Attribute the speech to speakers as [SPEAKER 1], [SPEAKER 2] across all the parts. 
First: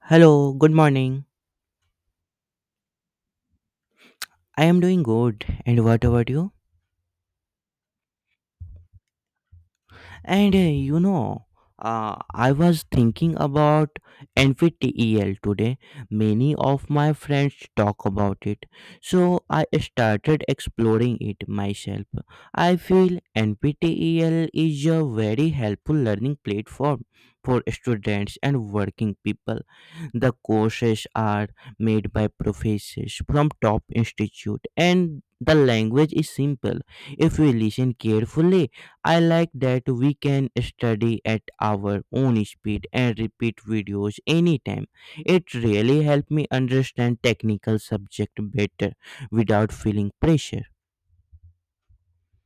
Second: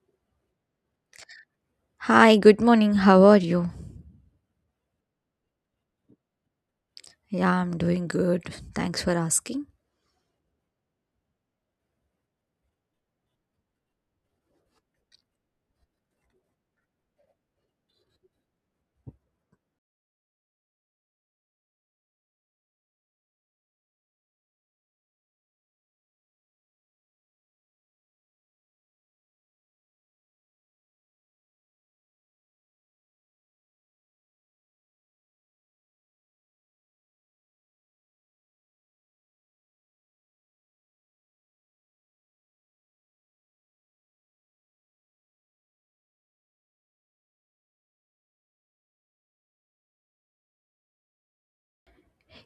[SPEAKER 1] Hello, good morning.
[SPEAKER 2] Hi, good morning. How are you?
[SPEAKER 1] I am doing good. And what about you?
[SPEAKER 2] Yeah, I'm doing good. Thanks for asking.
[SPEAKER 1] And uh, you know, I was thinking about NPTEL today. Many of my friends talk about it. So I started exploring it myself. I feel NPTEL is a very helpful learning platform for students and working people. The courses are made by professors from top institute and the language is simple if we listen carefully. I like that we can study at our own speed and repeat videos anytime. It really helped me understand technical subject better without feeling pressure.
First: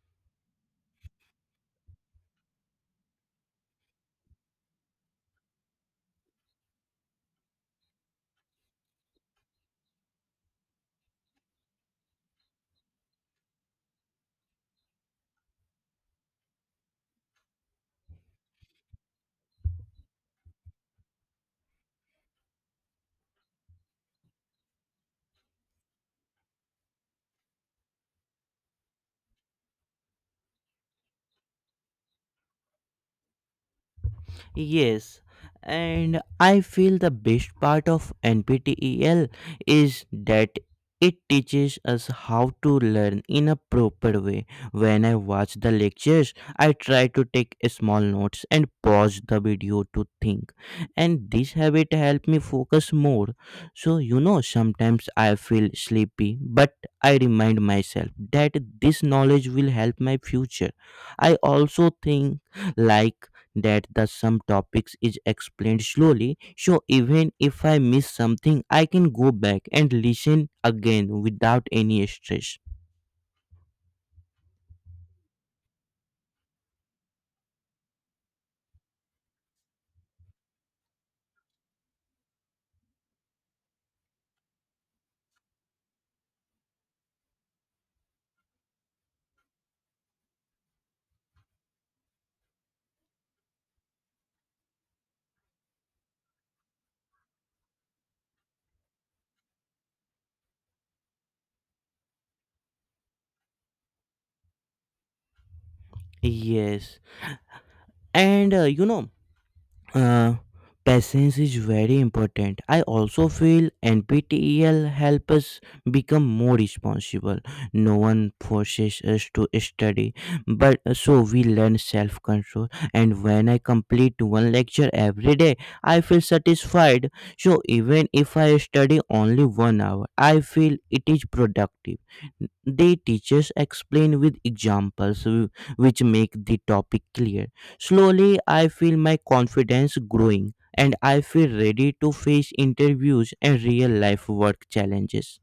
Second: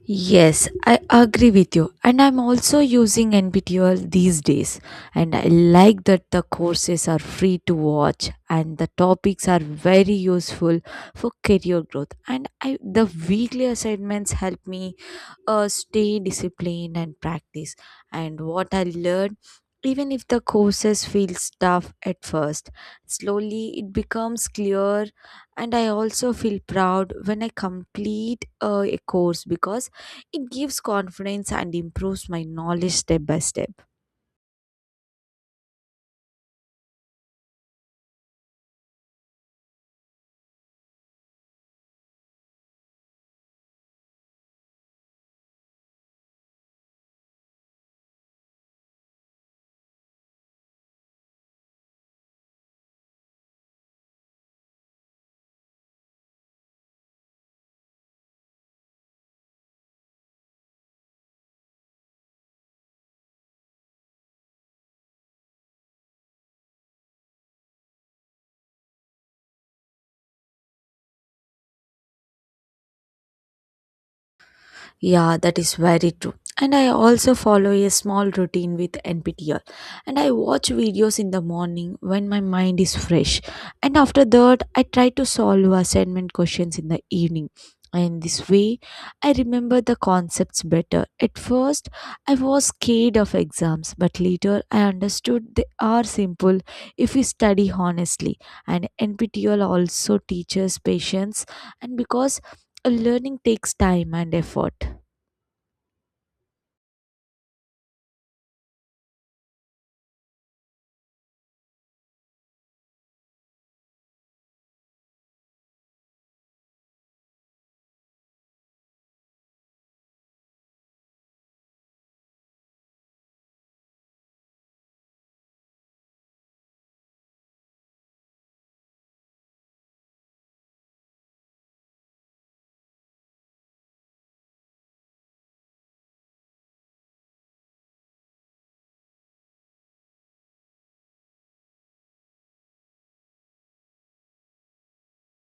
[SPEAKER 2] Yes, I agree with you. And I'm also using NPTEL these days. And I like that the courses are free to watch and the topics are very useful for career growth. And I, the weekly assignments help me stay disciplined and practice. And what I learned, even if the courses feels tough at first, slowly it becomes clear. And I also feel proud when I complete a course because it gives confidence and improves my knowledge step by step.
[SPEAKER 1] Yes, and I feel the best part of NPTEL is that it teaches us how to learn in a proper way. When I watch the lectures, I try to take a small notes and pause the video to think, and this habit helped me focus more. So, sometimes I feel sleepy, but I remind myself that this knowledge will help my future. I also think like that the some topics is explained slowly so even if I miss something I can go back and listen again without any stress.
[SPEAKER 2] Yeah, that is very true. And I also follow a small routine with NPTEL. And I watch videos in the morning when my mind is fresh. And after that, I try to solve assignment questions in the evening. And this way, I remember the concepts better. At first, I was scared of exams, but later I understood they are simple if we study honestly. And NPTEL also teaches patience, and because learning takes time and effort.
[SPEAKER 1] Yes and uh, you know Uh, Patience is very important. I also feel NPTEL helps us become more responsible. No one forces us to study, but so we learn self control. And when I complete one lecture every day, I feel satisfied. So even if I study only 1 hour, I feel it is productive. They teachers explain with examples, which make the topic clear. Slowly, I feel my confidence growing and I feel ready to face interviews and real life work challenges.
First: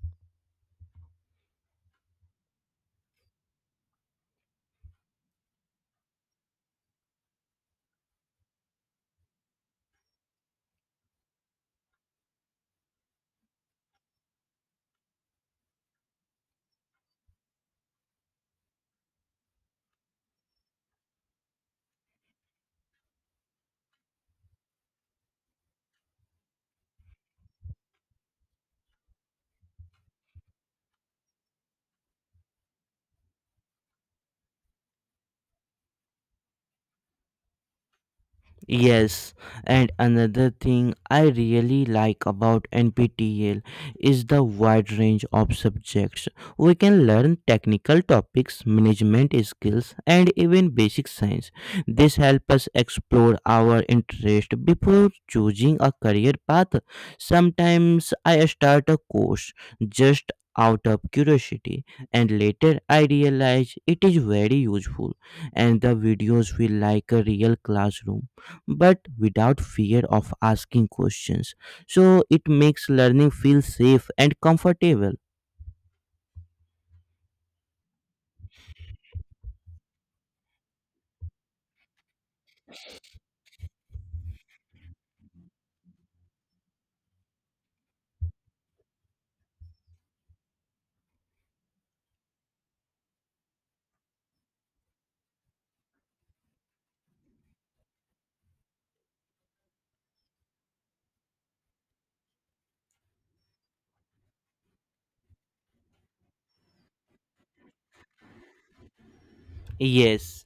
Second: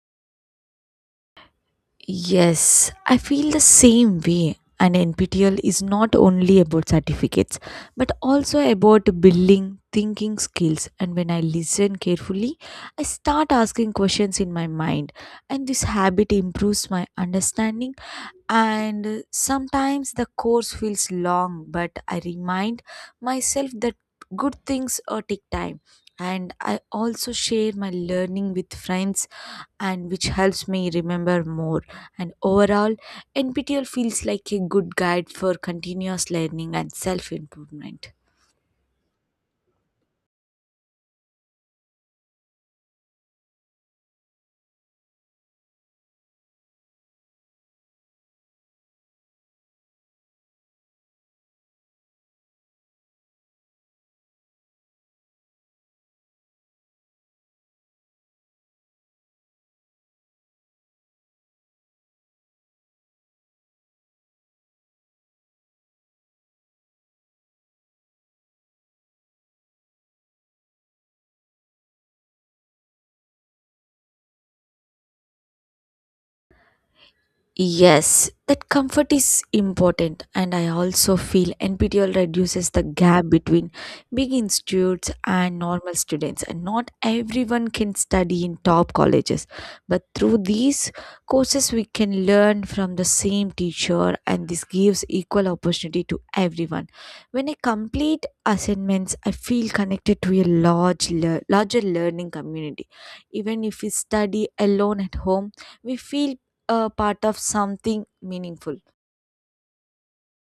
[SPEAKER 2] Yes, I feel the same way. And NPTL is not only about certificates, but also about building thinking skills. And when I listen carefully, I start asking questions in my mind. And this habit improves my understanding. And sometimes the course feels long, but I remind myself that good things take time. And I also share my learning with friends and which helps me remember more and overall, NPTEL feels like a good guide for continuous learning and self improvement.
[SPEAKER 1] Yes, and another thing I really like about NPTEL is the wide range of subjects. We can learn technical topics, management skills, and even basic science. This helps us explore our interest before choosing a career path. Sometimes I start a course just out of curiosity and later I realize it is very useful, and the videos feel like a real classroom but without fear of asking questions. So it makes learning feel safe and comfortable.
[SPEAKER 2] Yes, that comfort is important, and I also feel NPTEL reduces the gap between big institutes and normal students. And not everyone can study in top colleges, but through these courses, we can learn from the same teacher, and this gives equal opportunity to everyone. When I complete assignments, I feel connected to a large, larger learning community. Even if we study alone at home, we feel a part of something meaningful.
[SPEAKER 1] Yes,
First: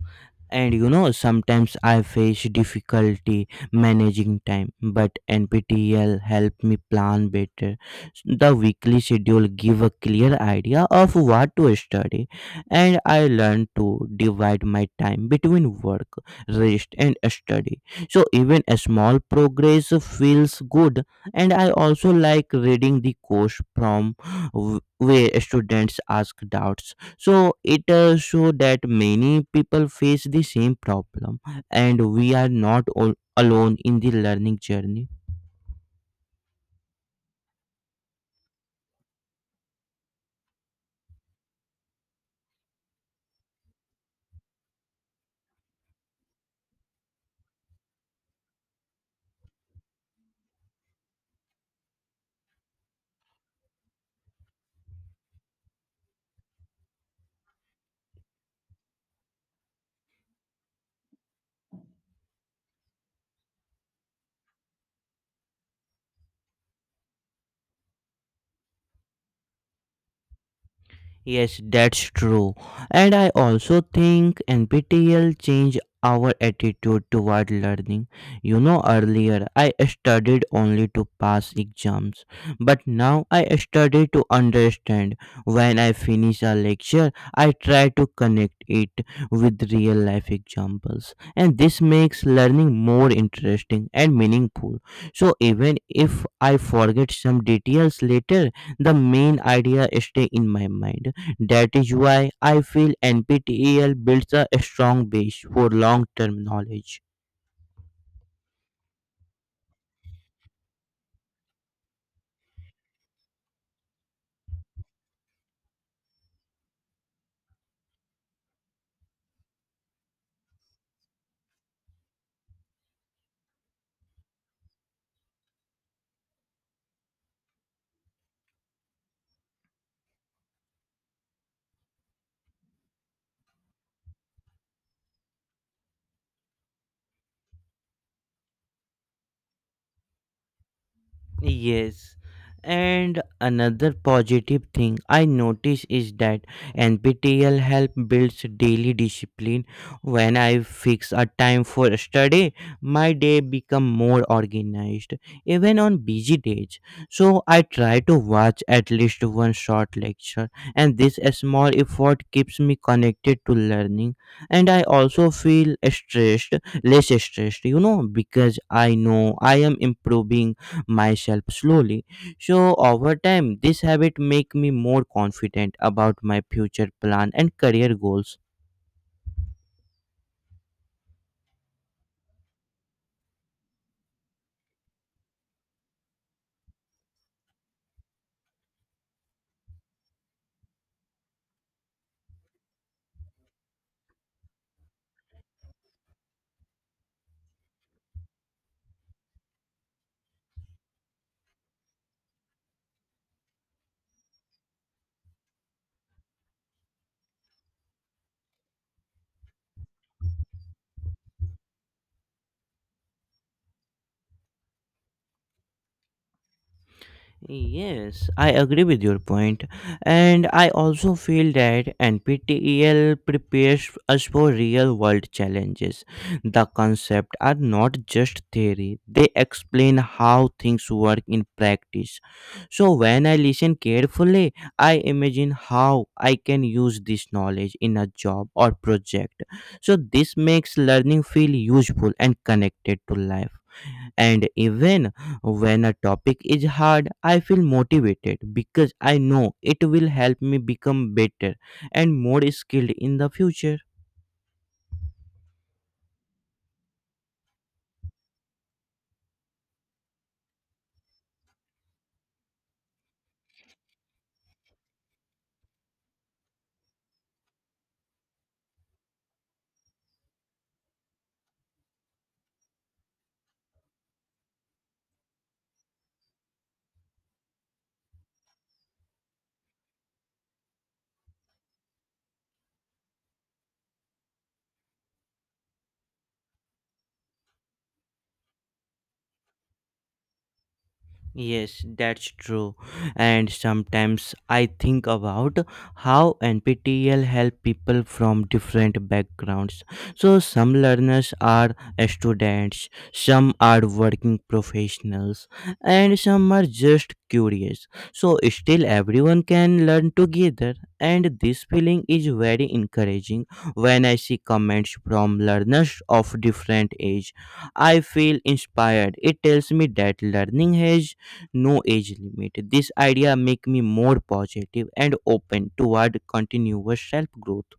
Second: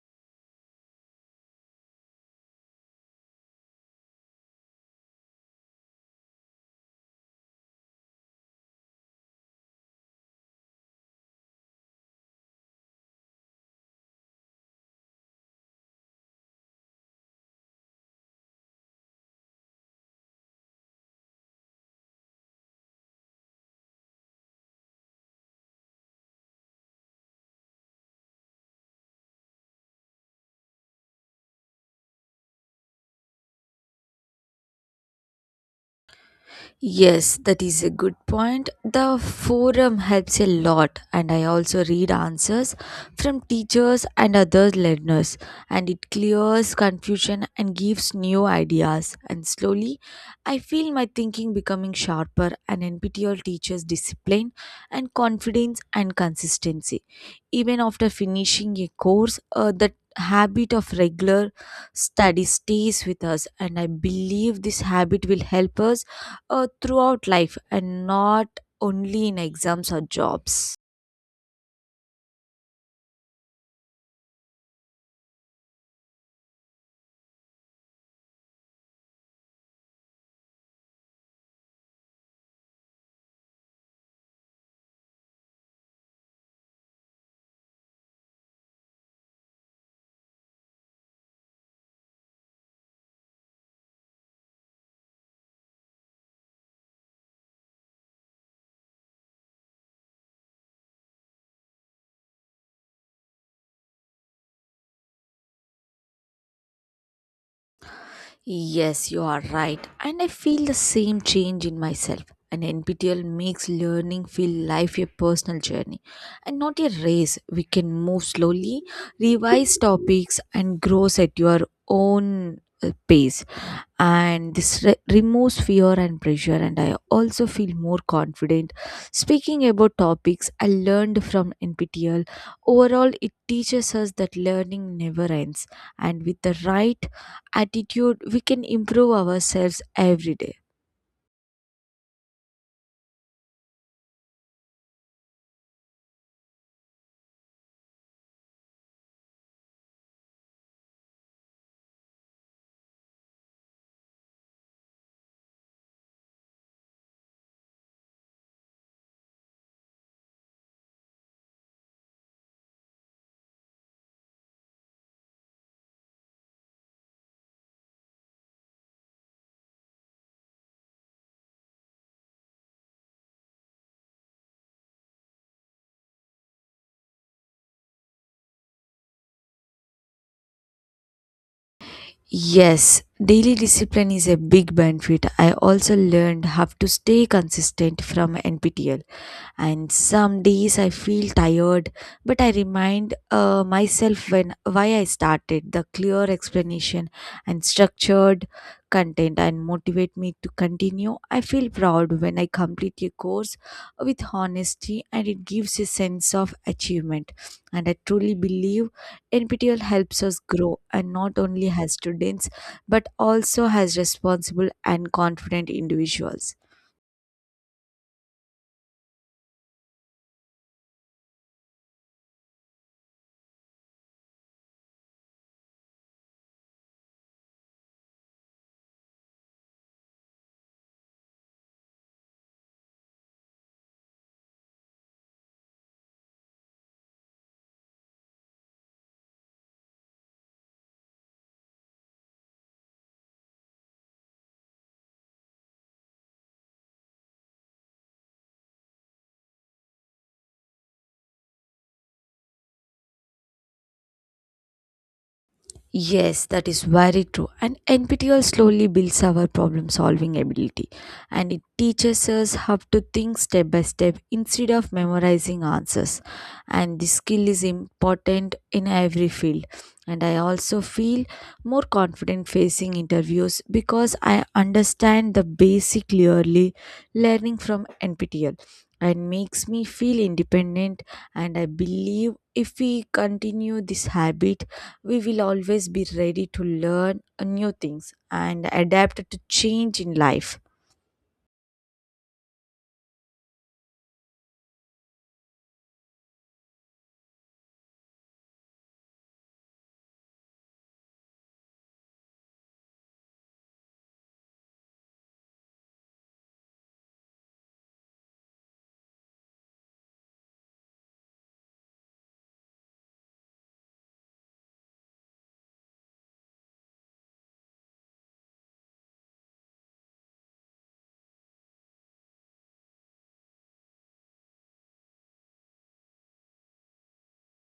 [SPEAKER 1] and sometimes I face difficulty managing time, but NPTEL help me plan better. The weekly schedule give a clear idea of what to study, and I learn to divide my time between work, rest, and study. So even a small progress feels good, and I also like reading the course from where students ask doubts, so it show that many people face the same problem and we are not all alone in the learning journey.
[SPEAKER 2] Yes, that is a good point. The forum helps a lot, and I also read answers from teachers and other learners, and it clears confusion and gives new ideas. And slowly, I feel my thinking becoming sharper, and NPTEL teaches discipline and confidence and consistency. Even after finishing a course, that habit of regular study stays with us, and I believe this habit will help us throughout life and not only in exams or jobs.
[SPEAKER 1] Yes, that's true. And I also think NPTEL changed our attitude toward learning. You know, earlier I studied only to pass exams, but now I study to understand. When I finish a lecture, I try to connect it with real life examples, and this makes learning more interesting and meaningful. So, even if I forget some details later, the main idea stay in my mind. That is why I feel NPTEL builds a strong base for long term knowledge.
[SPEAKER 2] Yes, you are right. And I feel the same change in myself. An NPTEL makes learning feel life a personal journey and not a race. We can move slowly, revise topics, and grow at your own pace. And this removes fear and pressure. And I also feel more confident speaking about topics I learned from NPTEL. Overall, it teaches us that learning never ends, and with the right attitude, we can improve ourselves every day.
[SPEAKER 1] Yes. And another positive thing I notice is that NPTEL help builds daily discipline. When I fix a time for study, my day become more organized, even on busy days. So I try to watch at least one short lecture, and this small effort keeps me connected to learning. And I also feel stressed, less stressed, you know, because I know I am improving myself slowly. So over time, this habit make me more confident about my future plan and career goals.
[SPEAKER 2] Yes, daily discipline is a big benefit. I also learned how to stay consistent from NPTEL. And some days I feel tired, but I remind myself when why I started the clear explanation and structured content and motivate me to continue. I feel proud when I complete a course with honesty and it gives a sense of achievement. And I truly believe NPTEL helps us grow and not only as students but also as responsible and confident individuals.
[SPEAKER 1] Yes, I agree with your point. And I also feel that NPTEL prepares us for real world challenges. The concepts are not just theory, they explain how things work in practice. So, when I listen carefully, I imagine how I can use this knowledge in a job or project. So, this makes learning feel useful and connected to life. And even when a topic is hard, I feel motivated because I know it will help me become better and more skilled in the future.
[SPEAKER 2] Yes, that is very true. And NPTEL slowly builds our problem solving ability and it teaches us how to think step by step instead of memorizing answers. And this skill is important in every field. And I also feel more confident facing interviews because I understand the basic clearly learning from NPTEL and makes me feel independent and I believe if we continue this habit we will always be ready to learn new things and adapt to change in life.
[SPEAKER 1] Yes, that's true. And sometimes I think about how NPTEL help people from different backgrounds. So some learners are students, some are working professionals, and some are just curious. So still everyone can learn together, and this feeling is very encouraging. When I see comments from learners of different age, I feel inspired. It tells me that learning has no age limit. This idea make me more positive and open toward continuous self growth.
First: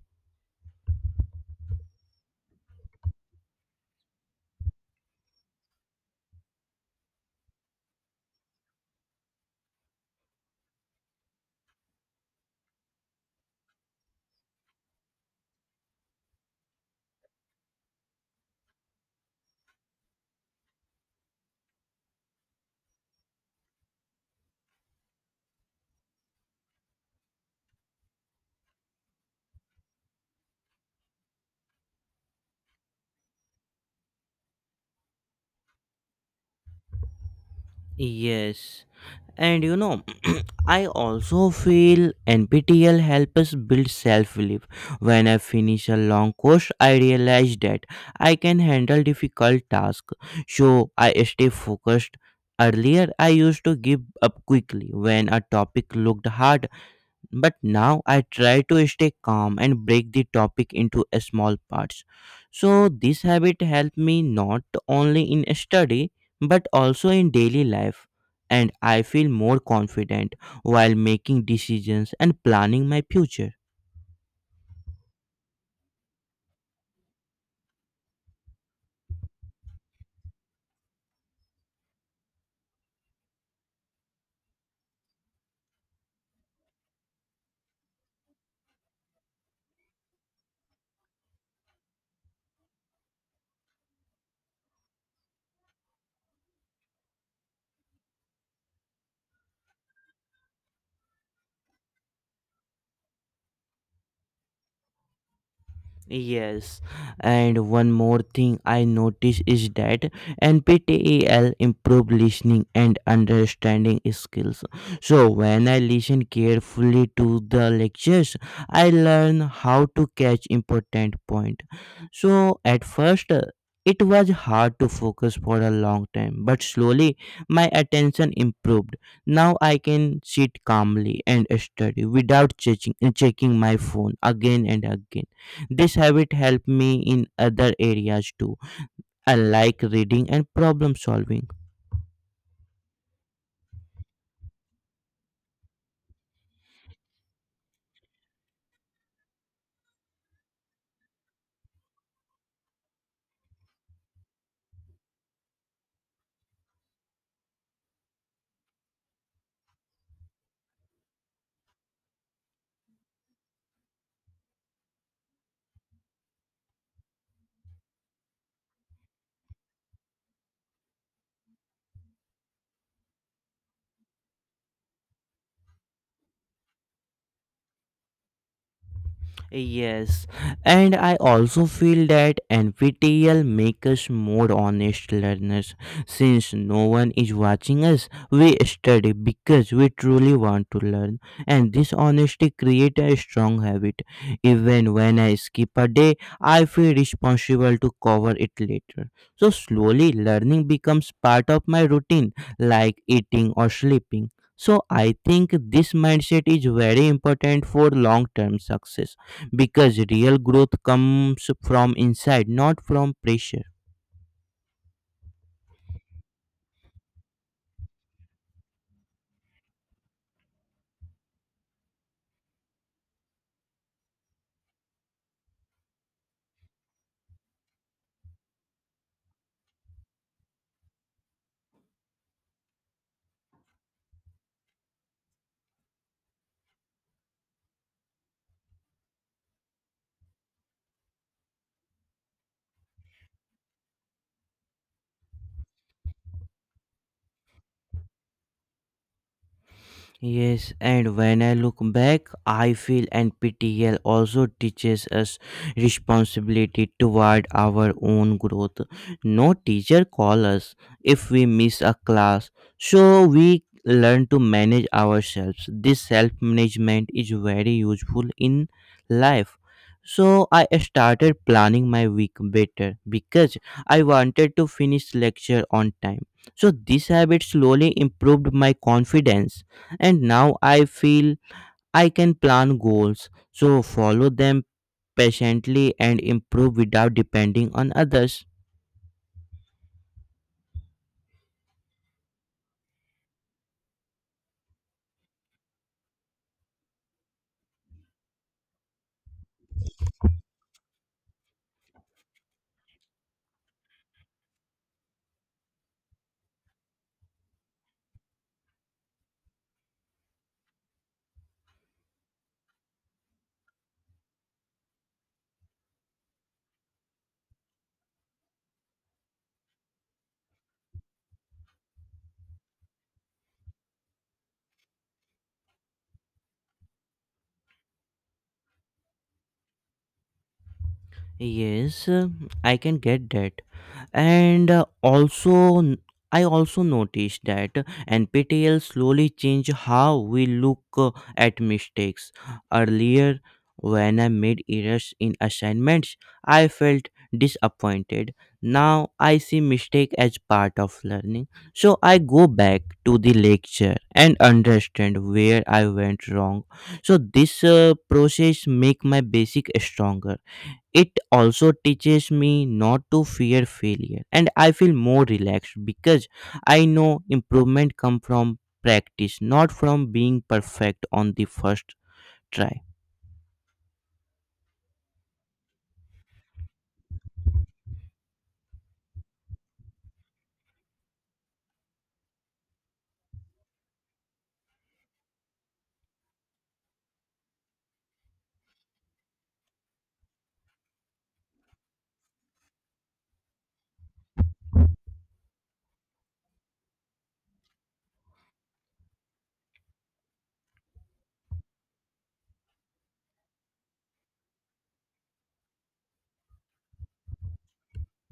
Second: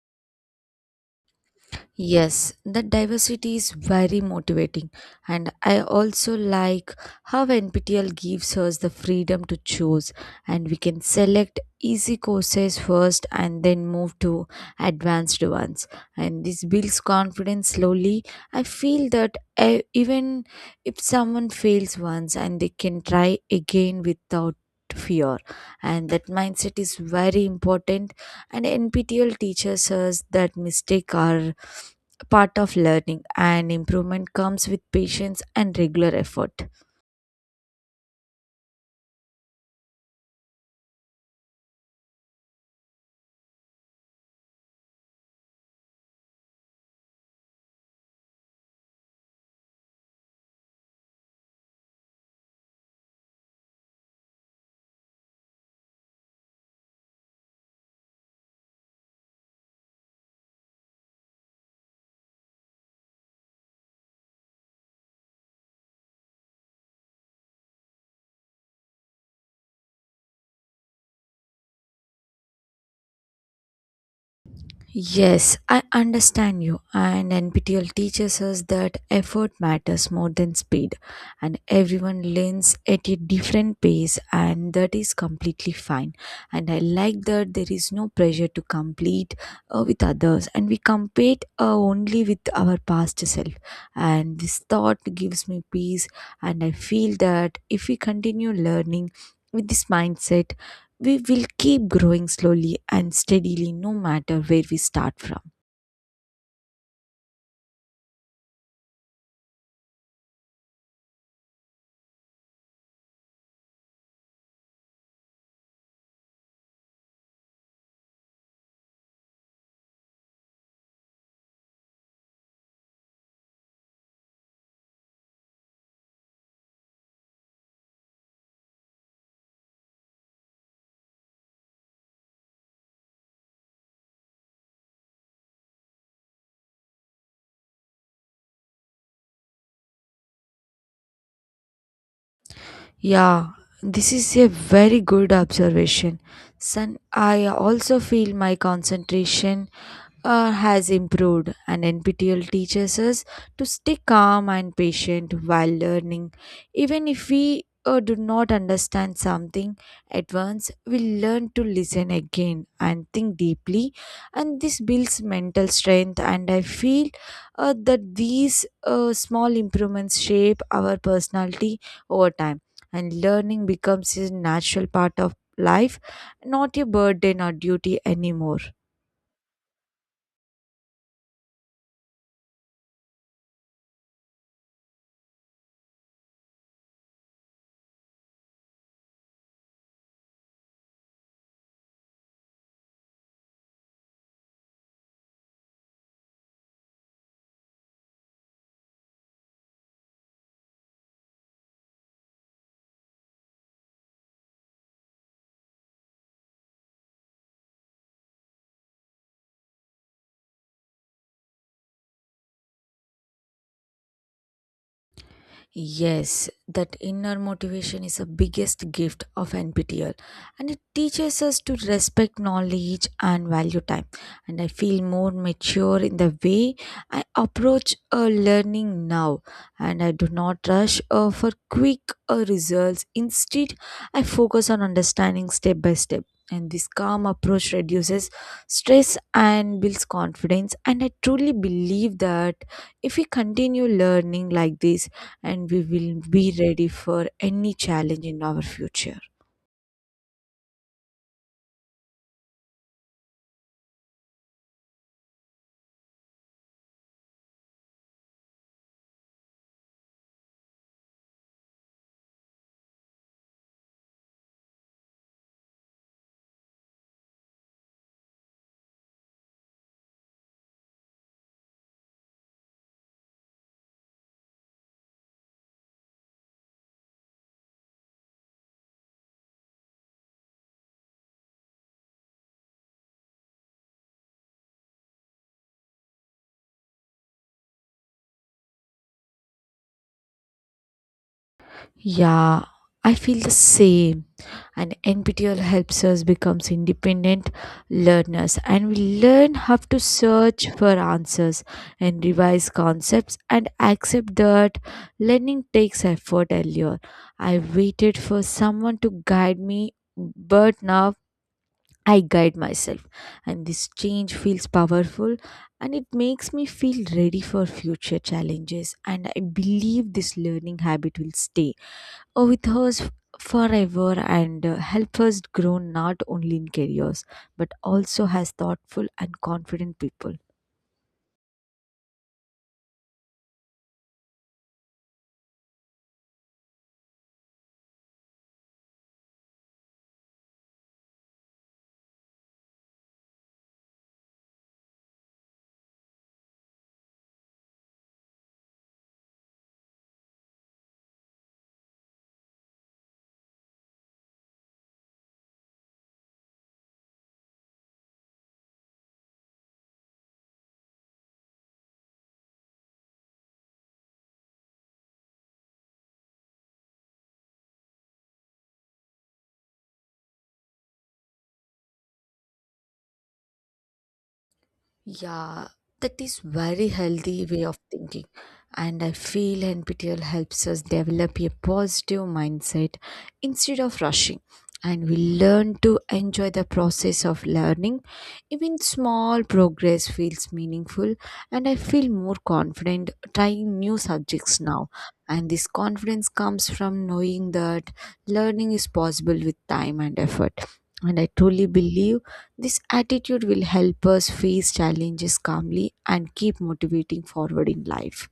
[SPEAKER 2] Yes, that diversity is very motivating, and I also like how NPTL gives us the freedom to choose, and we can select easy courses first and then move to advanced ones. And this builds confidence slowly. I feel that even if someone fails once and they can try again without fear and that mindset is very important and NPTEL teaches us that mistakes are part of learning and improvement comes with patience and regular effort.
[SPEAKER 1] Yes. And you know, I also feel NPTL helps us build self belief. When I finish a long course, I realize that I can handle difficult tasks, so I stay focused. Earlier, I used to give up quickly when a topic looked hard, but now I try to stay calm and break the topic into a small parts. So this habit helped me not only in study but also in daily life, and I feel more confident while making decisions and planning my future.
[SPEAKER 2] Yes, I understand you. And NPTEL teaches us that effort matters more than speed, and everyone learns at a different pace, and that is completely fine. And I like that there is no pressure to compete with others, and we compete only with our past self. And this thought gives me peace, and I feel that if we continue learning with this mindset, we will keep growing slowly and steadily no matter where we start from.
[SPEAKER 1] Yes, and one more thing I notice is that NPTEL improve listening and understanding skills. So when I listen carefully to the lectures, I learn how to catch important point. So at first it was hard to focus for a long time, but slowly my attention improved. Now I can sit calmly and study without checking my phone again and again. This habit helped me in other areas too, like reading and problem solving.
[SPEAKER 2] Yeah, this is a very good observation. Son, I also feel my concentration has improved, and NPTEL teaches us to stay calm and patient while learning. Even if we do not understand something at once, we learn to listen again and think deeply, and this builds mental strength. And I feel that these small improvements shape our personality over time, and learning becomes a natural part of life, not a burden or duty anymore.
[SPEAKER 1] Yes, and I also feel that NPTEL makes us more honest learners. Since no one is watching us, we study because we truly want to learn, and this honesty creates a strong habit. Even when I skip a day, I feel responsible to cover it later. So slowly, learning becomes part of my routine, like eating or sleeping. So I think this mindset is very important for long-term success because real growth comes from inside, not from pressure.
[SPEAKER 2] Yes, that inner motivation is the biggest gift of NPTEL and it teaches us to respect knowledge and value time. And I feel more mature in the way I approach learning now and I do not rush for quick results. Instead, I focus on understanding step by step. And this calm approach reduces stress and builds confidence. And I truly believe that if we continue learning like this, and we will be ready for any challenge in our future.
[SPEAKER 1] Yes, and when I look back, I feel NPTEL also teaches us responsibility toward our own growth. No teacher call us if we miss a class, so we learn to manage ourselves. This self management is very useful in life. So I started planning my week better because I wanted to finish lecture on time. So this habit slowly improved my confidence, and now I feel I can plan goals, so follow them patiently and improve without depending on others.
[SPEAKER 2] Yeah, I feel the same. And NPTEL helps us becomes independent learners and we learn how to search for answers and revise concepts and accept that learning takes effort earlier. I waited for someone to guide me but now I guide myself, and this change feels powerful and it makes me feel ready for future challenges. And I believe this learning habit will stay with us forever and help us grow not only in careers but also as thoughtful and confident people.
[SPEAKER 1] Yes, I can get that. and uh, also n- I also noticed that NPTEL slowly changed how we look at mistakes. Earlier, when I made errors in assignments, I felt disappointed. Now I see mistake as part of learning, so I go back to the lecture and understand where I went wrong. So this process make my basic stronger. It also teaches me not to fear failure, and I feel more relaxed because I know improvement comes from practice, not from being perfect on the first try.
[SPEAKER 2] Yeah, that is very healthy way of thinking. And I feel NPTEL helps us develop a positive mindset instead of rushing. And we learn to enjoy the process of learning. Even small progress feels meaningful, and I feel more confident trying new subjects now. And this confidence comes from knowing that learning is possible with time and effort. And I truly believe this attitude will help us face challenges calmly and keep motivating forward in life.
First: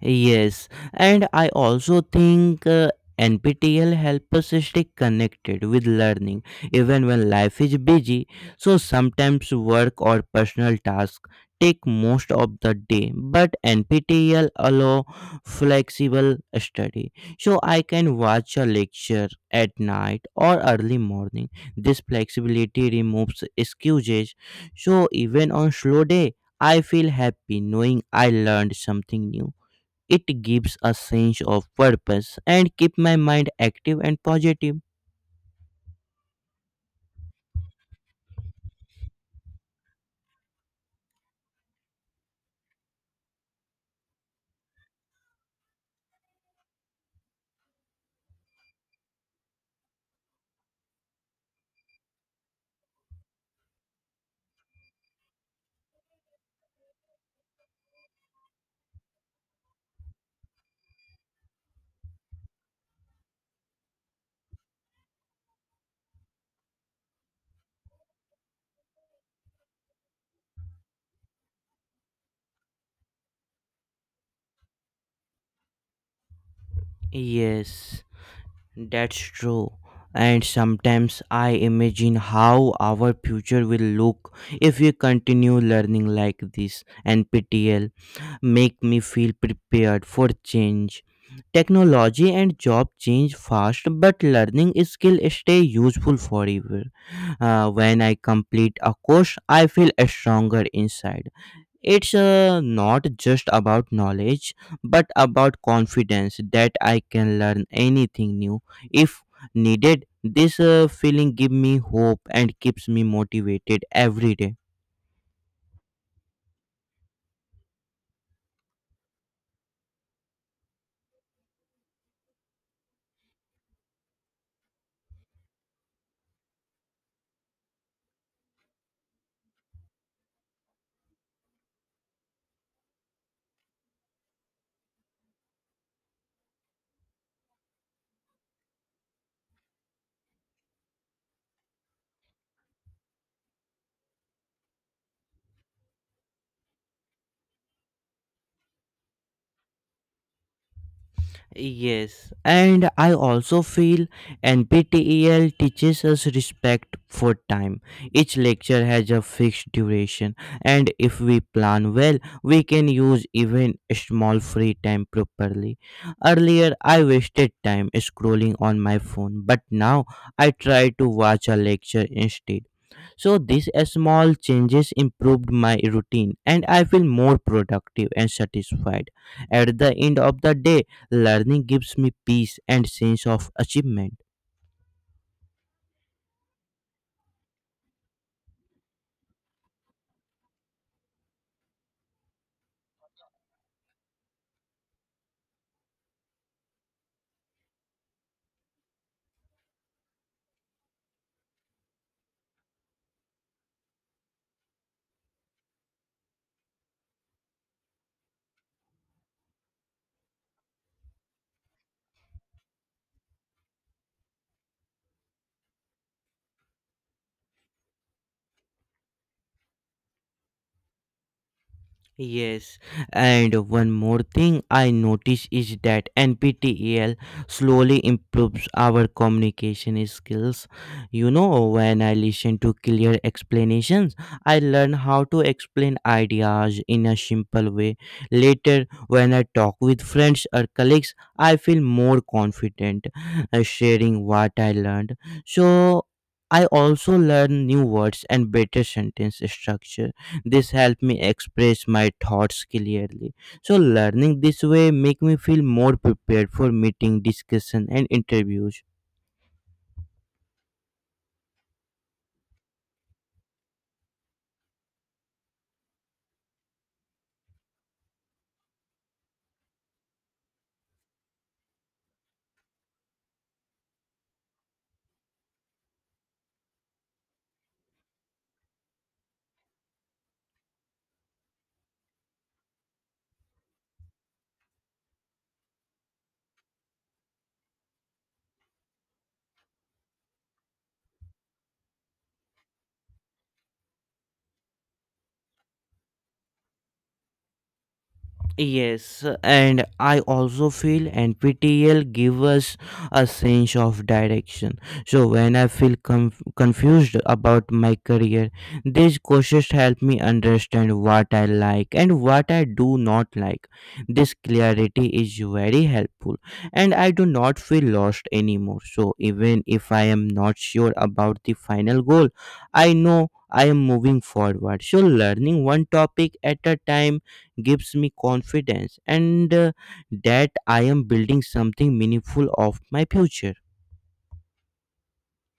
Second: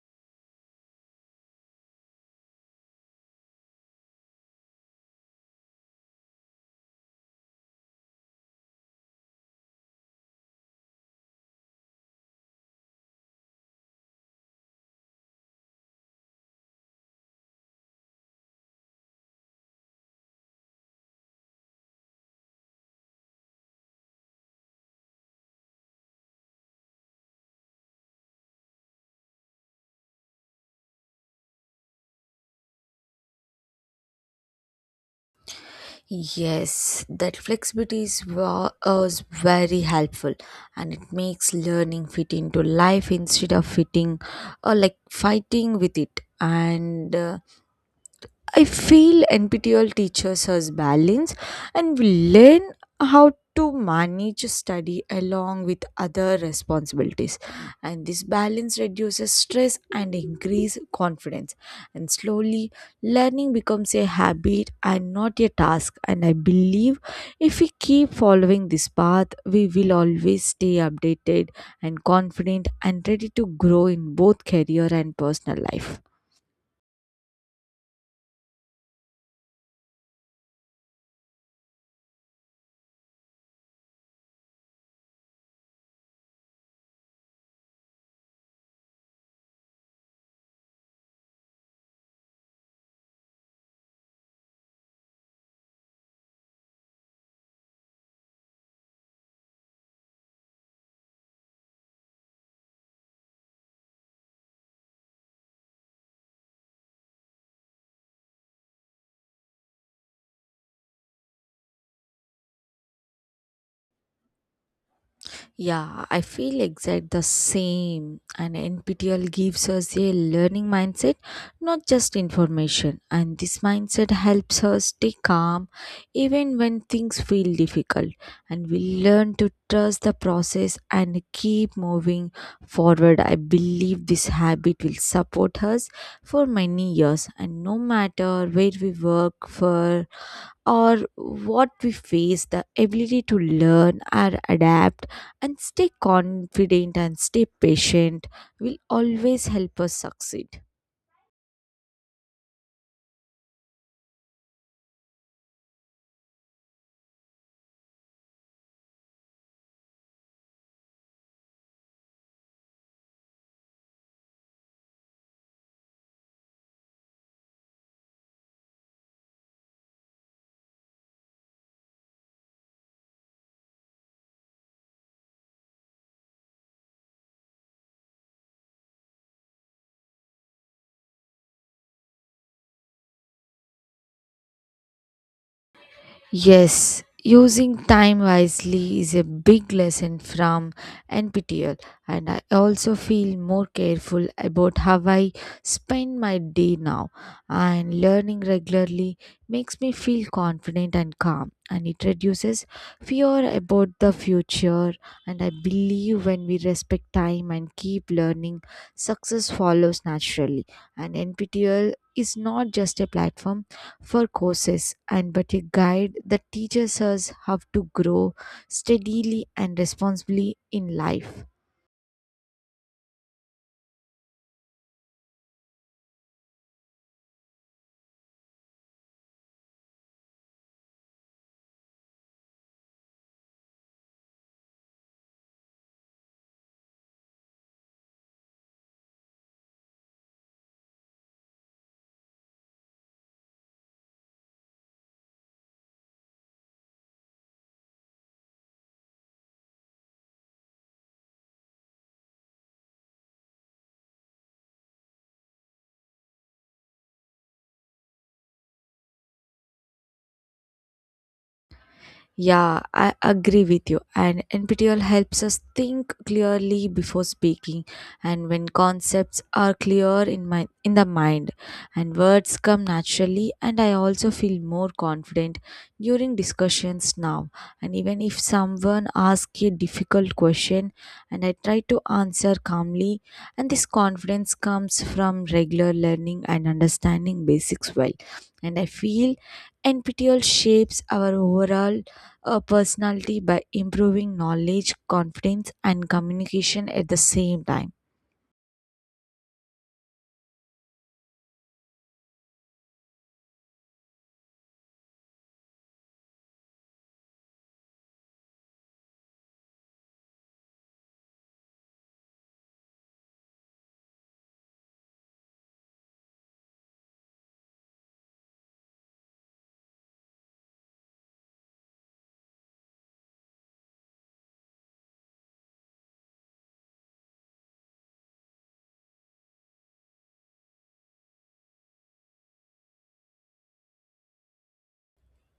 [SPEAKER 1] Yes, and I also think NPTEL helps us stay connected with learning even when life is busy. So sometimes work or personal tasks take most of the day, but NPTEL allow flexible study. So I can watch a lecture at night or early morning. This flexibility removes excuses. So even on slow day, I feel happy knowing I learned something new. It gives a sense of purpose and keep my mind active and positive.
[SPEAKER 2] Yes, that flexibility is very helpful and it makes learning fit into life instead of fitting or like fighting with it. And I feel NPTEL teaches us balance and we learn how to manage study along with other responsibilities and this balance reduces stress and increase confidence and slowly learning becomes a habit and not a task and I believe if we keep following this path we will always stay updated and confident and ready to grow in both career and personal life.
[SPEAKER 1] Yes, that's true. And sometimes I imagine how our future will look if we continue learning like this. And PTL make me feel prepared for change. Technology and job change fast, but learning skill stay useful forever. When I complete a course, I feel stronger inside. It's not just about knowledge, but about confidence that I can learn anything new if needed. This feeling gives me hope and keeps me motivated every day.
[SPEAKER 2] Yeah, I feel exact the same. And NPTEL gives us a learning mindset, not just information. And this mindset helps us stay calm even when things feel difficult. And we learn to trust the process and keep moving forward. I believe this habit will support us for many years. And no matter where we work for or what we face, the ability to learn and adapt and stay confident and stay patient will always help us succeed.
[SPEAKER 1] Yes, and I also feel NPTEL teaches us respect for time. Each lecture has a fixed duration, and if we plan well, we can use even small free time properly. Earlier, I wasted time scrolling on my phone, but now I try to watch a lecture instead. So these small changes improved my routine, and I feel more productive and satisfied. At the end of the day, learning gives me peace and sense of achievement.
[SPEAKER 2] Yes, using time wisely is a big lesson from NPTEL, and I also feel more careful about how I spend my day now. And learning regularly makes me feel confident and calm, and it reduces fear about the future. And I believe when we respect time and keep learning, success follows naturally. And NPTEL is not just a platform for courses and but a guide that teaches us how to grow steadily and responsibly in life.
[SPEAKER 1] Yes, and one more thing I notice is that NPTEL slowly improves our communication skills. You know, when I listen to clear explanations, I learn how to explain ideas in a simple way. Later, when I talk with friends or colleagues, I feel more confident sharing what I learned. So, I also learn new words and better sentence structure. This helped me express my thoughts clearly. So learning this way make me feel more prepared for meeting, discussion and interviews.
[SPEAKER 2] Yeah, I agree with you. And NPTEL helps us think clearly before speaking, and when concepts are clear in my in the mind, and words come naturally, and I also feel more confident during discussions now. And even if someone asks a difficult question, and I try to answer calmly, and this confidence comes from regular learning and understanding basics well. And I feel NPTEL shapes our overall a personality by improving knowledge, confidence, and communication at the same time.
[SPEAKER 1] Yes, and I also feel NPTEL give us a sense of direction. So when I feel confused about my career, these courses help me understand what I like and what I do not like. This clarity is very helpful, and I do not feel lost anymore. So even if I am not sure about the final goal, I know I am moving forward. So learning one topic at a time gives me confidence and that I am building something meaningful of my future.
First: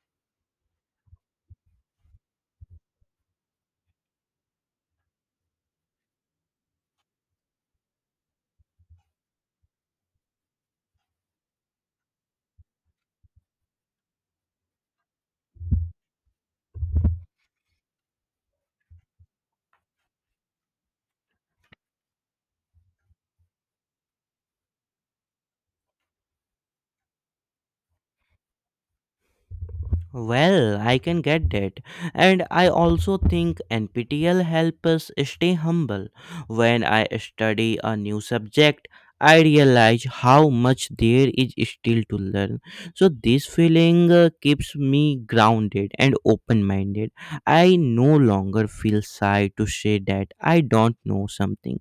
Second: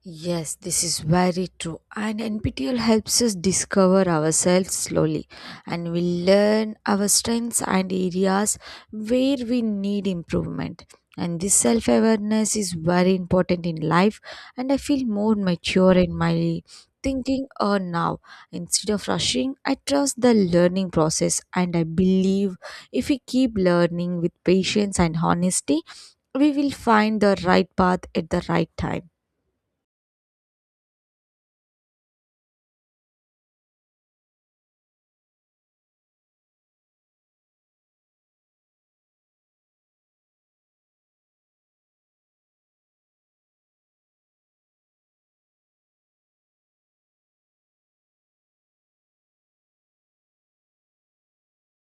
[SPEAKER 2] Yes, this is very true. And NPTEL helps us discover ourselves slowly and we learn our strengths and areas where we need improvement. And this self awareness is very important in life, and I feel more mature in my thinking or now. Instead of rushing, I trust the learning process, and I believe if we keep learning with patience and honesty, we will find the right path at the right time.
[SPEAKER 1] Well, I can get that. And I also think NPTL helps us stay humble. When I study a new subject, I realize how much there is still to learn. So, this feeling keeps me grounded and open minded. I no longer feel shy to say that I don't know something.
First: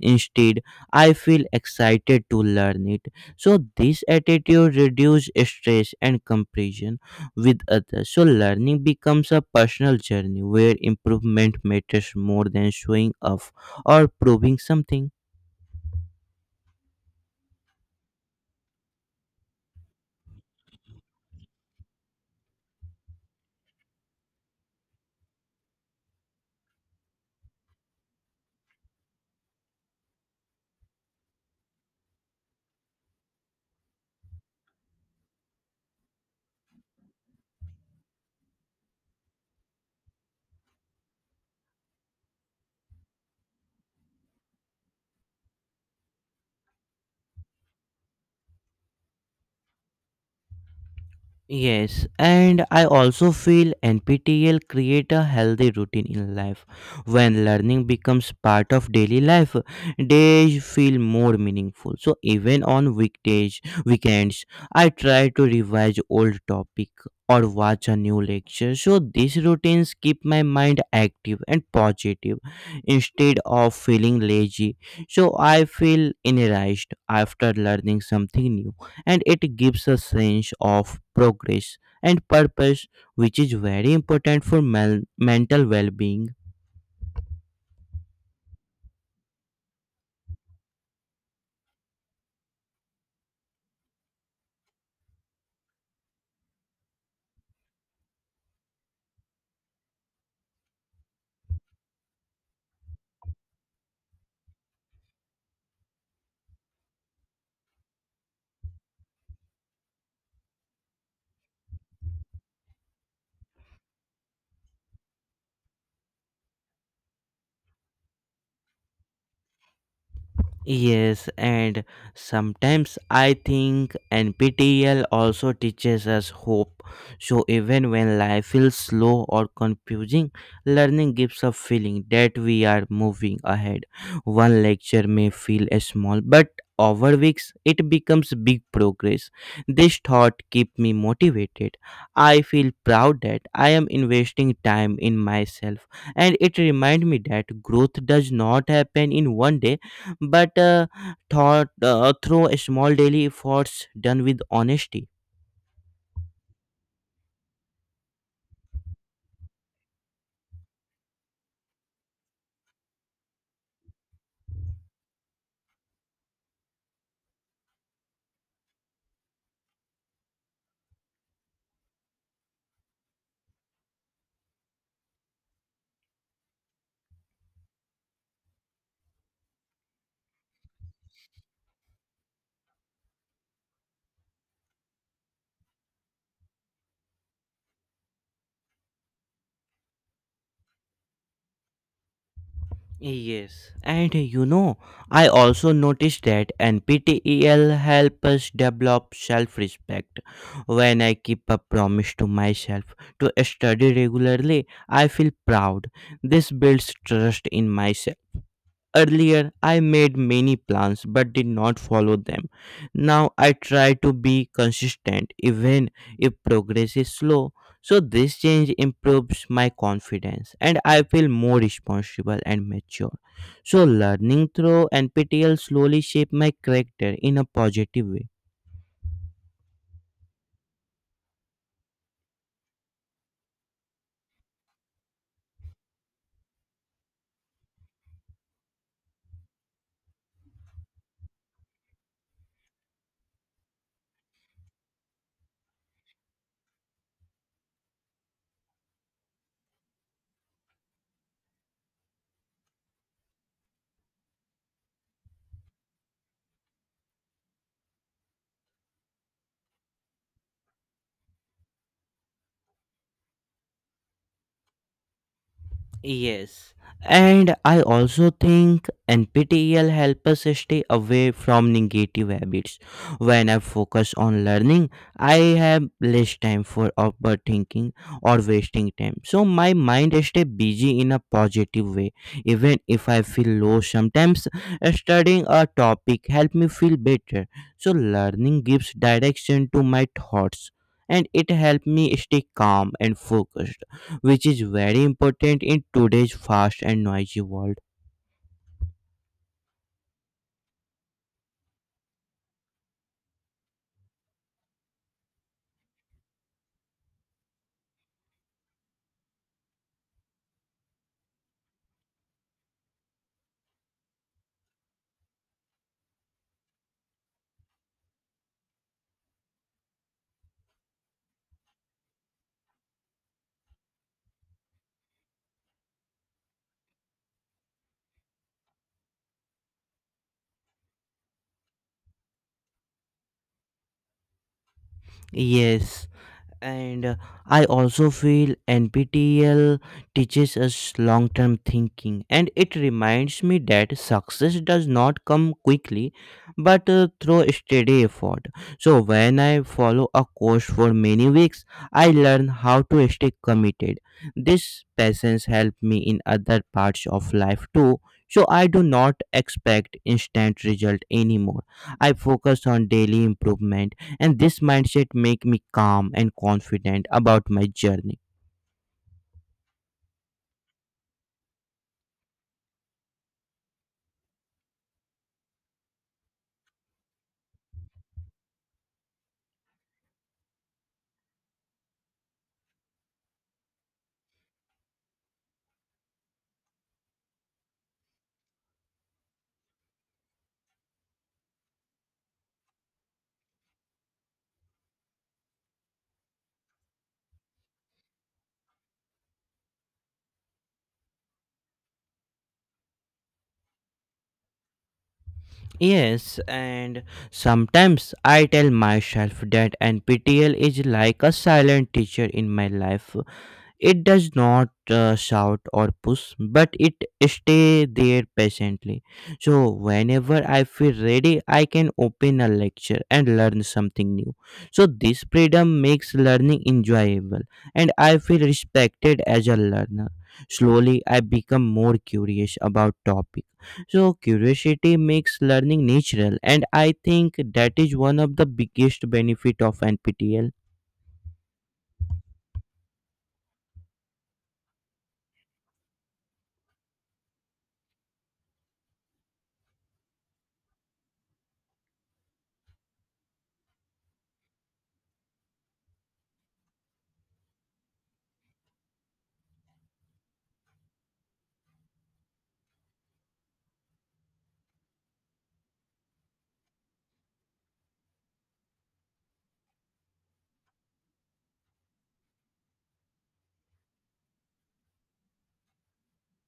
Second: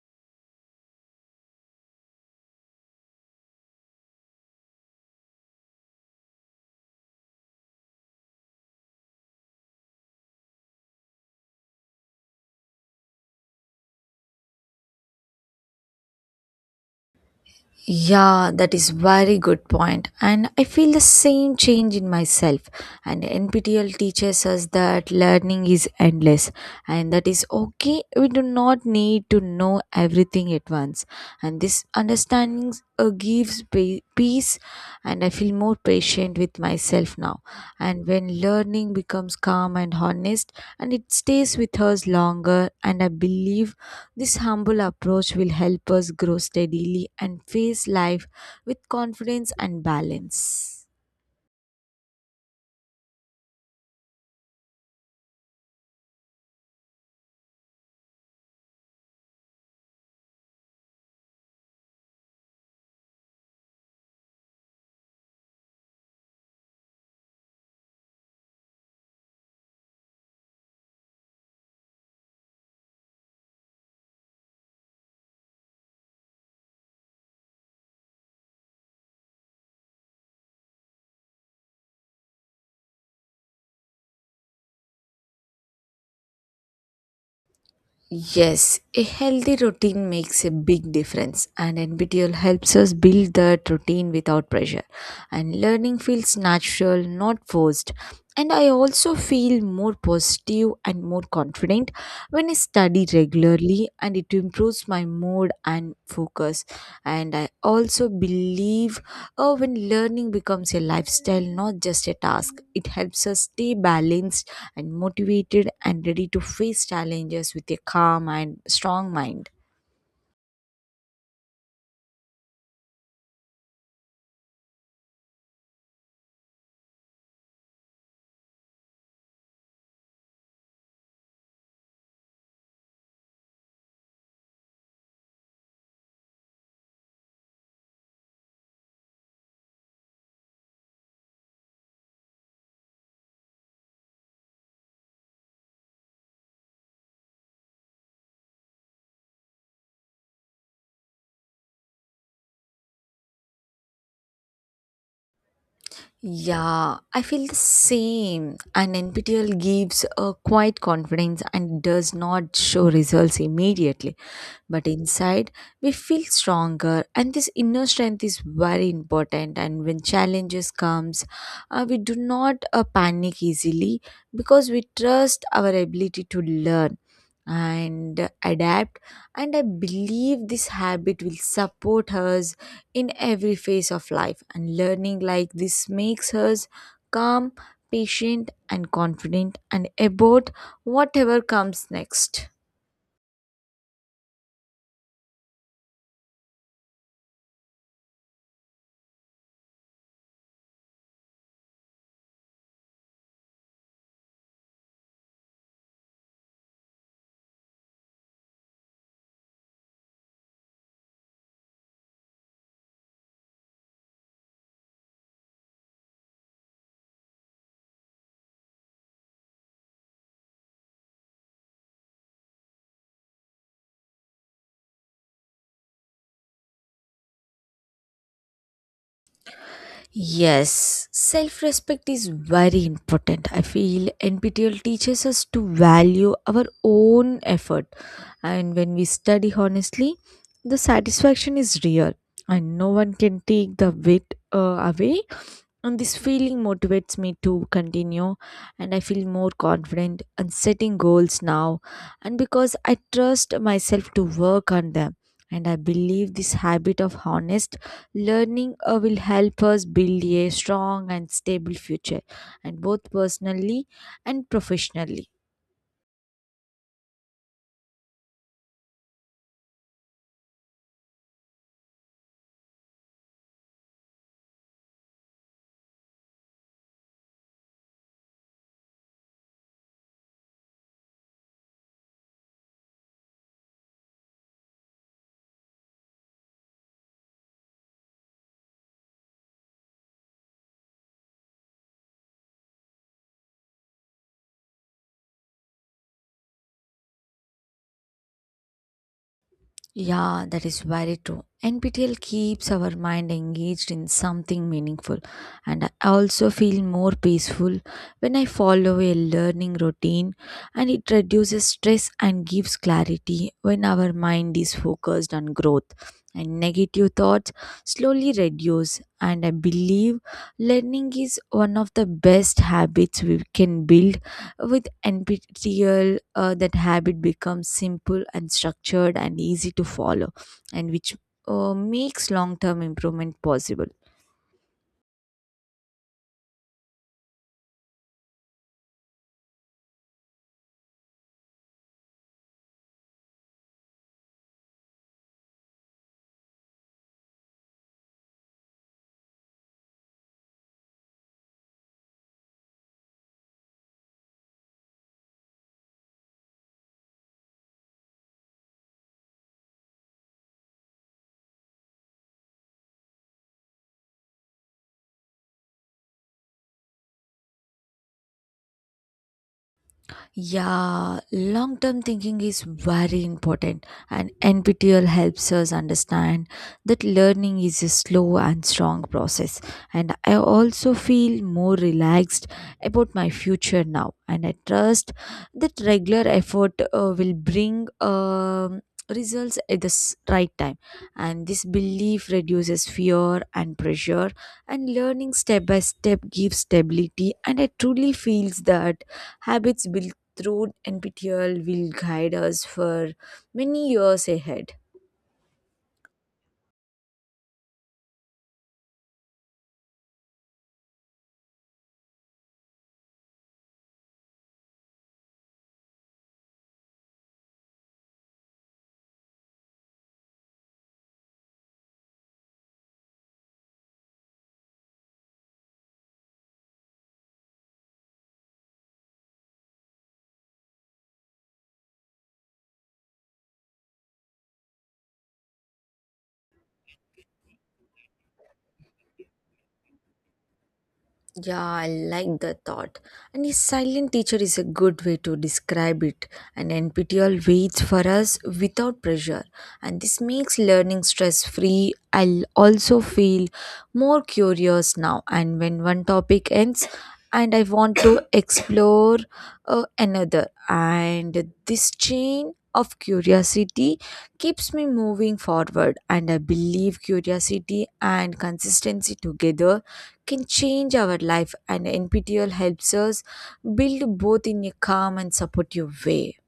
[SPEAKER 1] Instead, I feel excited to learn it. So this attitude reduces stress and comparison with others. So learning becomes a personal journey where improvement matters more than showing off or proving something.
[SPEAKER 2] Yeah, that is very good point. And I feel the same change in myself. And NPTEL teaches us that learning is endless and that is okay. We do not need to know everything at once. And this understanding gives peace and I feel more patient with myself now. And when learning becomes calm and honest and it stays with us longer and I believe this humble approach will help us grow steadily and face life with confidence and balance.
[SPEAKER 1] Yes, and I also feel NPTEL create a healthy routine in life. When learning becomes part of daily life, days feel more meaningful. So even on weekdays, weekends, I try to revise old topic or watch a new lecture. So these routines keep my mind active and positive instead of feeling lazy. So I feel energized after learning something new and it gives a sense of progress and purpose, which is very important for mental well being.
[SPEAKER 2] Yes, a healthy routine makes a big difference, and NBTL helps us build that routine without pressure. And learning feels natural, not forced. And I also feel more positive and more confident when I study regularly, and it improves my mood and focus. And I also believe oh, when learning becomes a lifestyle, not just a task, it helps us stay balanced and motivated and ready to face challenges with a calm and strong mind.
[SPEAKER 1] Yes, and sometimes I think NPTEL also teaches us hope. So even when life feels slow or confusing, learning gives a feeling that we are moving ahead. One lecture may feel small, but over weeks it becomes big progress. This thought keep me motivated. I feel proud that I am investing time in myself and it remind me that growth does not happen in one day but thought through small daily efforts done with honesty.
[SPEAKER 2] Yeah, I feel the same. And NPTEL gives a quiet confidence and does not show results immediately. But inside, we feel stronger, and this inner strength is very important. And when challenges comes, we do not panic easily because we trust our ability to learn and adapt. And I believe this habit will support us in every phase of life and learning like this makes us calm, patient and confident and about whatever comes next.
[SPEAKER 1] Yes, and I also noticed that NPTEL helps us develop self respect. When I keep a promise to myself to study regularly, I feel proud. This builds trust in myself. Earlier, I made many plans but did not follow them. Now, I try to be consistent even if progress is slow. So, this change improves my confidence and I feel more responsible and mature. So, learning through NPTL slowly shaped my character in a positive way.
[SPEAKER 2] Yes, self respect is very important. I feel NPTL teaches us to value our own effort, and when we study honestly, the satisfaction is real, and no one can take the weight away. And this feeling motivates me to continue, and I feel more confident and setting goals now. And because I trust myself to work on them, and I believe this habit of honest learning will help us build a strong and stable future, and both personally and professionally.
[SPEAKER 1] Yes. And I also think NPTEL helps us stay away from negative habits. When I focus on learning, I have less time for overthinking or wasting time. So my mind stays busy in a positive way. Even if I feel low sometimes, studying a topic helps me feel better. So learning gives direction to my thoughts and it helps me stay calm and focused which is very important in today's fast and noisy world.
[SPEAKER 2] Yeah, that is very true. NPTL keeps our mind engaged in something meaningful, and I also feel more peaceful when I follow a learning routine and it reduces stress and gives clarity when our mind is focused on growth. And negative thoughts slowly reduce, and I believe learning is one of the best habits we can build with NPTEL, that habit becomes simple and structured and easy to follow, and which makes long term improvement possible.
[SPEAKER 1] Yes, and I also feel nptel teaches us long term thinking and it reminds me that success does not come quickly but through steady effort so when I follow a course for many weeks I learn how to stay committed this patience helped me in other parts of life too so I do not expect instant result anymore I focus on daily improvement and this mindset make me calm and confident about my journey
[SPEAKER 2] Yeah, long term thinking is very important, and NPTEL helps us understand that learning is a slow and strong process. And I also feel more relaxed about my future now, and I trust that regular effort will bring results at the right time. And this belief reduces fear and pressure, and learning step by step gives stability. And I truly feels that habits built through NPTEL will guide us for many years ahead.
[SPEAKER 1] yes and sometimes I tell myself that NPTEL is like a silent teacher in my life. It does not shout or push, but it stay there patiently. So whenever I feel ready, I can open a lecture and learn something new. So this freedom makes learning enjoyable, and I feel respected as a learner. Slowly, I become more curious about topic. So curiosity makes learning natural, and I think that is one of the biggest benefit of NPTEL.
[SPEAKER 2] Yeah, I like the thought. And a silent teacher is a good way to describe it. An NPTL waits for us without pressure, and this makes learning stress free. I'll also feel more curious now. And when one topic ends, and I want to explore another, and this chain of curiosity keeps me moving forward and I believe curiosity and consistency together can change our life, and NPTEL helps us build both in a calm and supportive way.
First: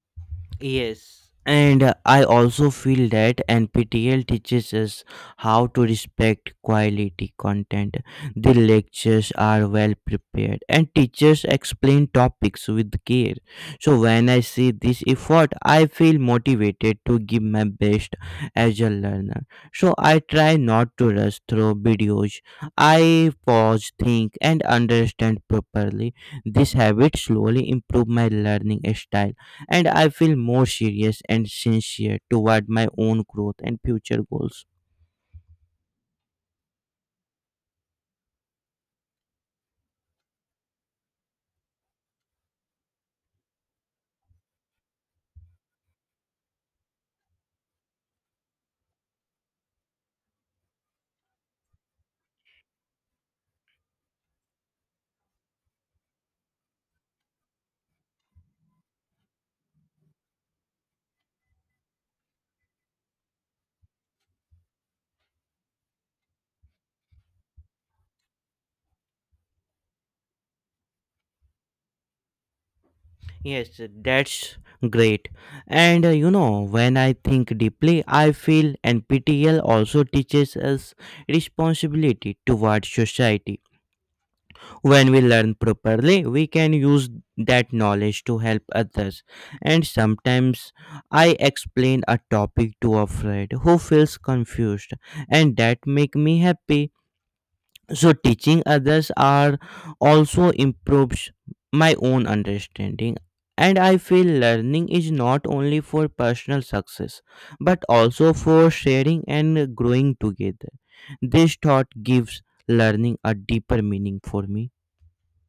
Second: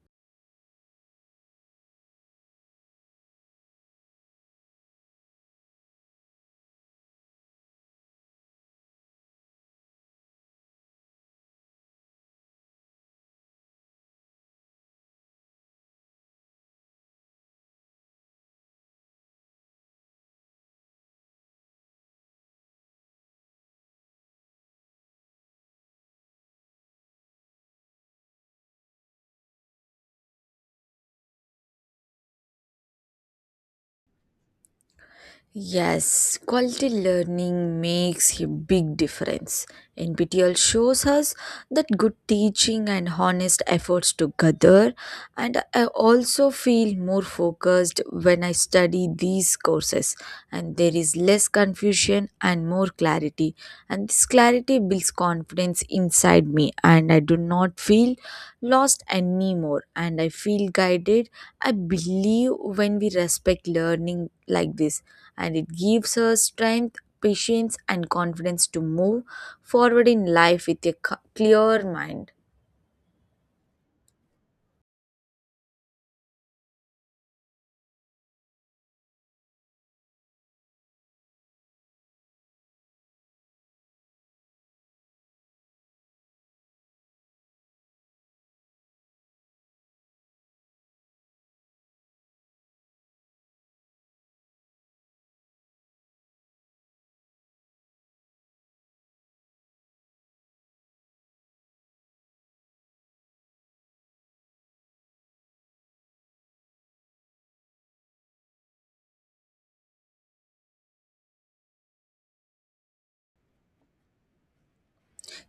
[SPEAKER 1] Yes. And I also feel that NPTEL teaches us how to respect quality content. The lectures are well prepared and teachers explain topics with care. So when I see this effort, I feel motivated to give my best as a learner. So I try not to rush through videos. I pause, think and understand properly. This habit slowly improve my learning style and I feel more serious and sincere toward my own growth and future goals.
[SPEAKER 2] Yes, quality learning makes a big difference. NPTEL shows us that good teaching and honest efforts together, and I also feel more focused when I study these courses, and there is less confusion and more clarity. And this clarity builds confidence inside me, and I do not feel lost anymore, and I feel guided. I believe when we respect learning like this and it gives us strength, patience, and confidence to move forward in life with a clear mind.
[SPEAKER 1] Yes, that's great. And when I think deeply, I feel NPTEL also teaches us responsibility toward society. When we learn properly, we can use that knowledge to help others. And sometimes I explain a topic to a friend who feels confused, and that make me happy. So teaching others are also improves my own understanding and I feel learning is not only for personal success but also for sharing and growing together. This thought gives learning a deeper meaning for me.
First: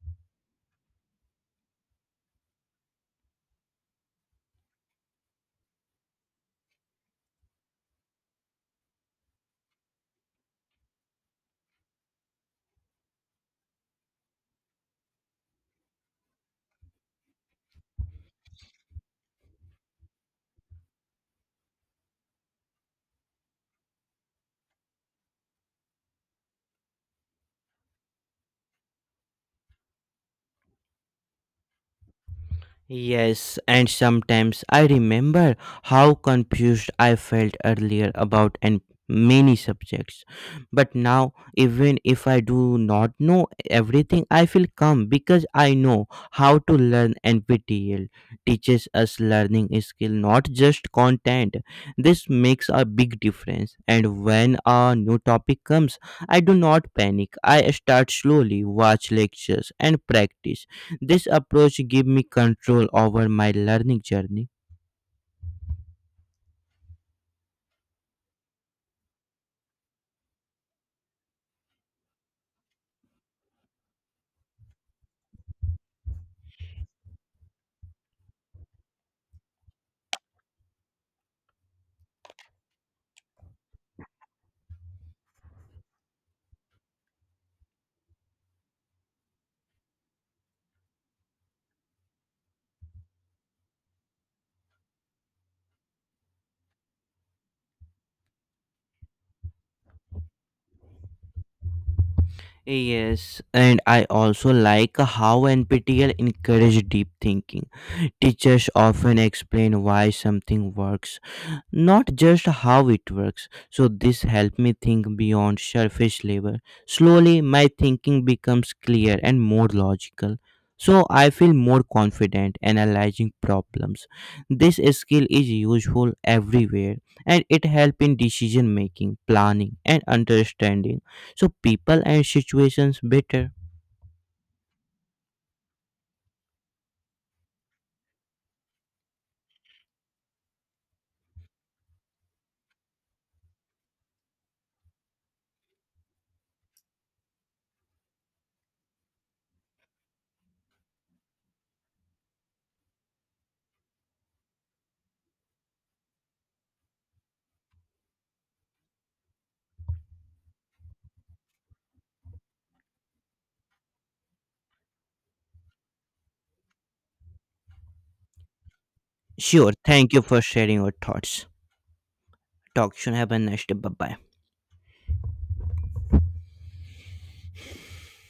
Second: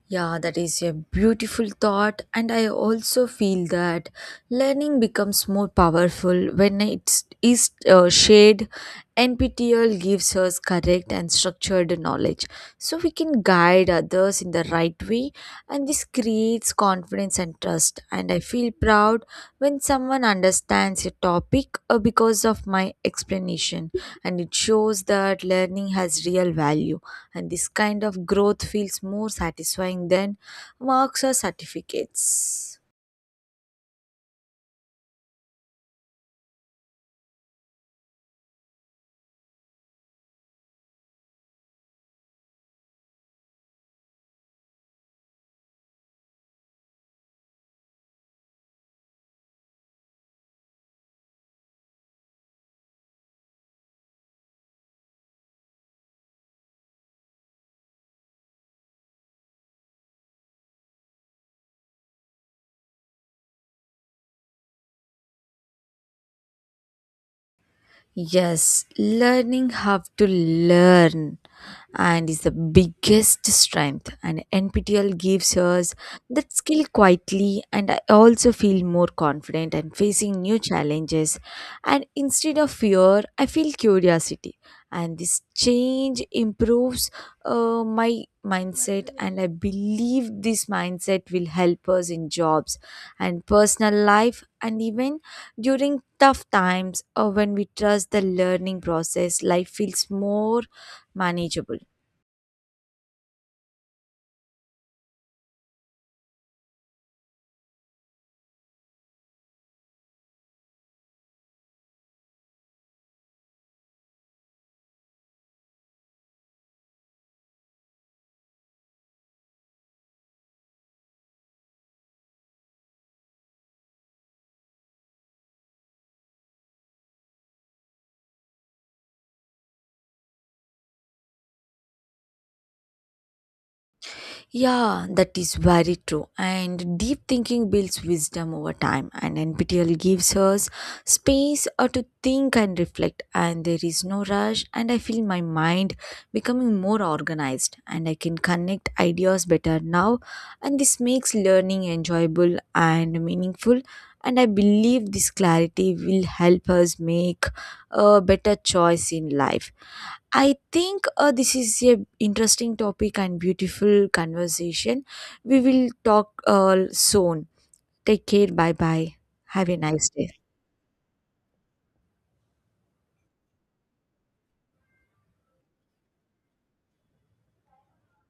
[SPEAKER 2] Yeah, that is a beautiful thought, and I also feel that learning becomes more powerful when it is shared. NPTL gives us correct and structured knowledge, so we can guide others in the right way, and this creates confidence and trust. And I feel proud when someone understands a topic because of my explanation, and it shows that learning has real value and this kind of growth feels more satisfying than marks or certificates.
[SPEAKER 1] Yes, and sometimes I remember how confused I felt earlier about and many subjects. But now, even if I do not know everything, I feel calm because I know how to learn. NPTEL teaches us learning skill, not just content. This makes a big difference. And when a new topic comes, I do not panic. I start slowly, watch lectures, and practice this approach gave me control over my learning journey.
[SPEAKER 2] Yes, learning how to learn and is the biggest strength and NPTL gives us that skill quietly and I also feel more confident and facing new challenges and instead of fear I feel curiosity and this change improves my mindset and I believe this mindset will help us in jobs and personal life and even during tough times or when we trust the learning process, life feels more manageable.
[SPEAKER 1] Yes, and I also like how NPTEL encouraged deep thinking. Teachers often explain why something works not just how it works. So this helped me think beyond surface level. Slowly, my thinking becomes clear and more logical. So I feel more confident analyzing problems. This skill is useful everywhere and it helps in decision making, planning and understanding. So people and situations better.
[SPEAKER 2] Yeah, that is very true. And deep thinking builds wisdom over time, and NPTEL gives us space to think and reflect. And there is no rush, and I feel my mind becoming more organized, and I can connect ideas better now. And this makes learning enjoyable and meaningful. And I believe this clarity will help us make a better choice in life. I think this is a interesting topic and beautiful conversation. We will talk soon. Take care. Bye bye. Have
[SPEAKER 1] Sure,
[SPEAKER 2] a nice
[SPEAKER 1] thank you
[SPEAKER 2] day.
[SPEAKER 1] for sharing your thoughts. Talk soon. Have a nice day. Bye bye.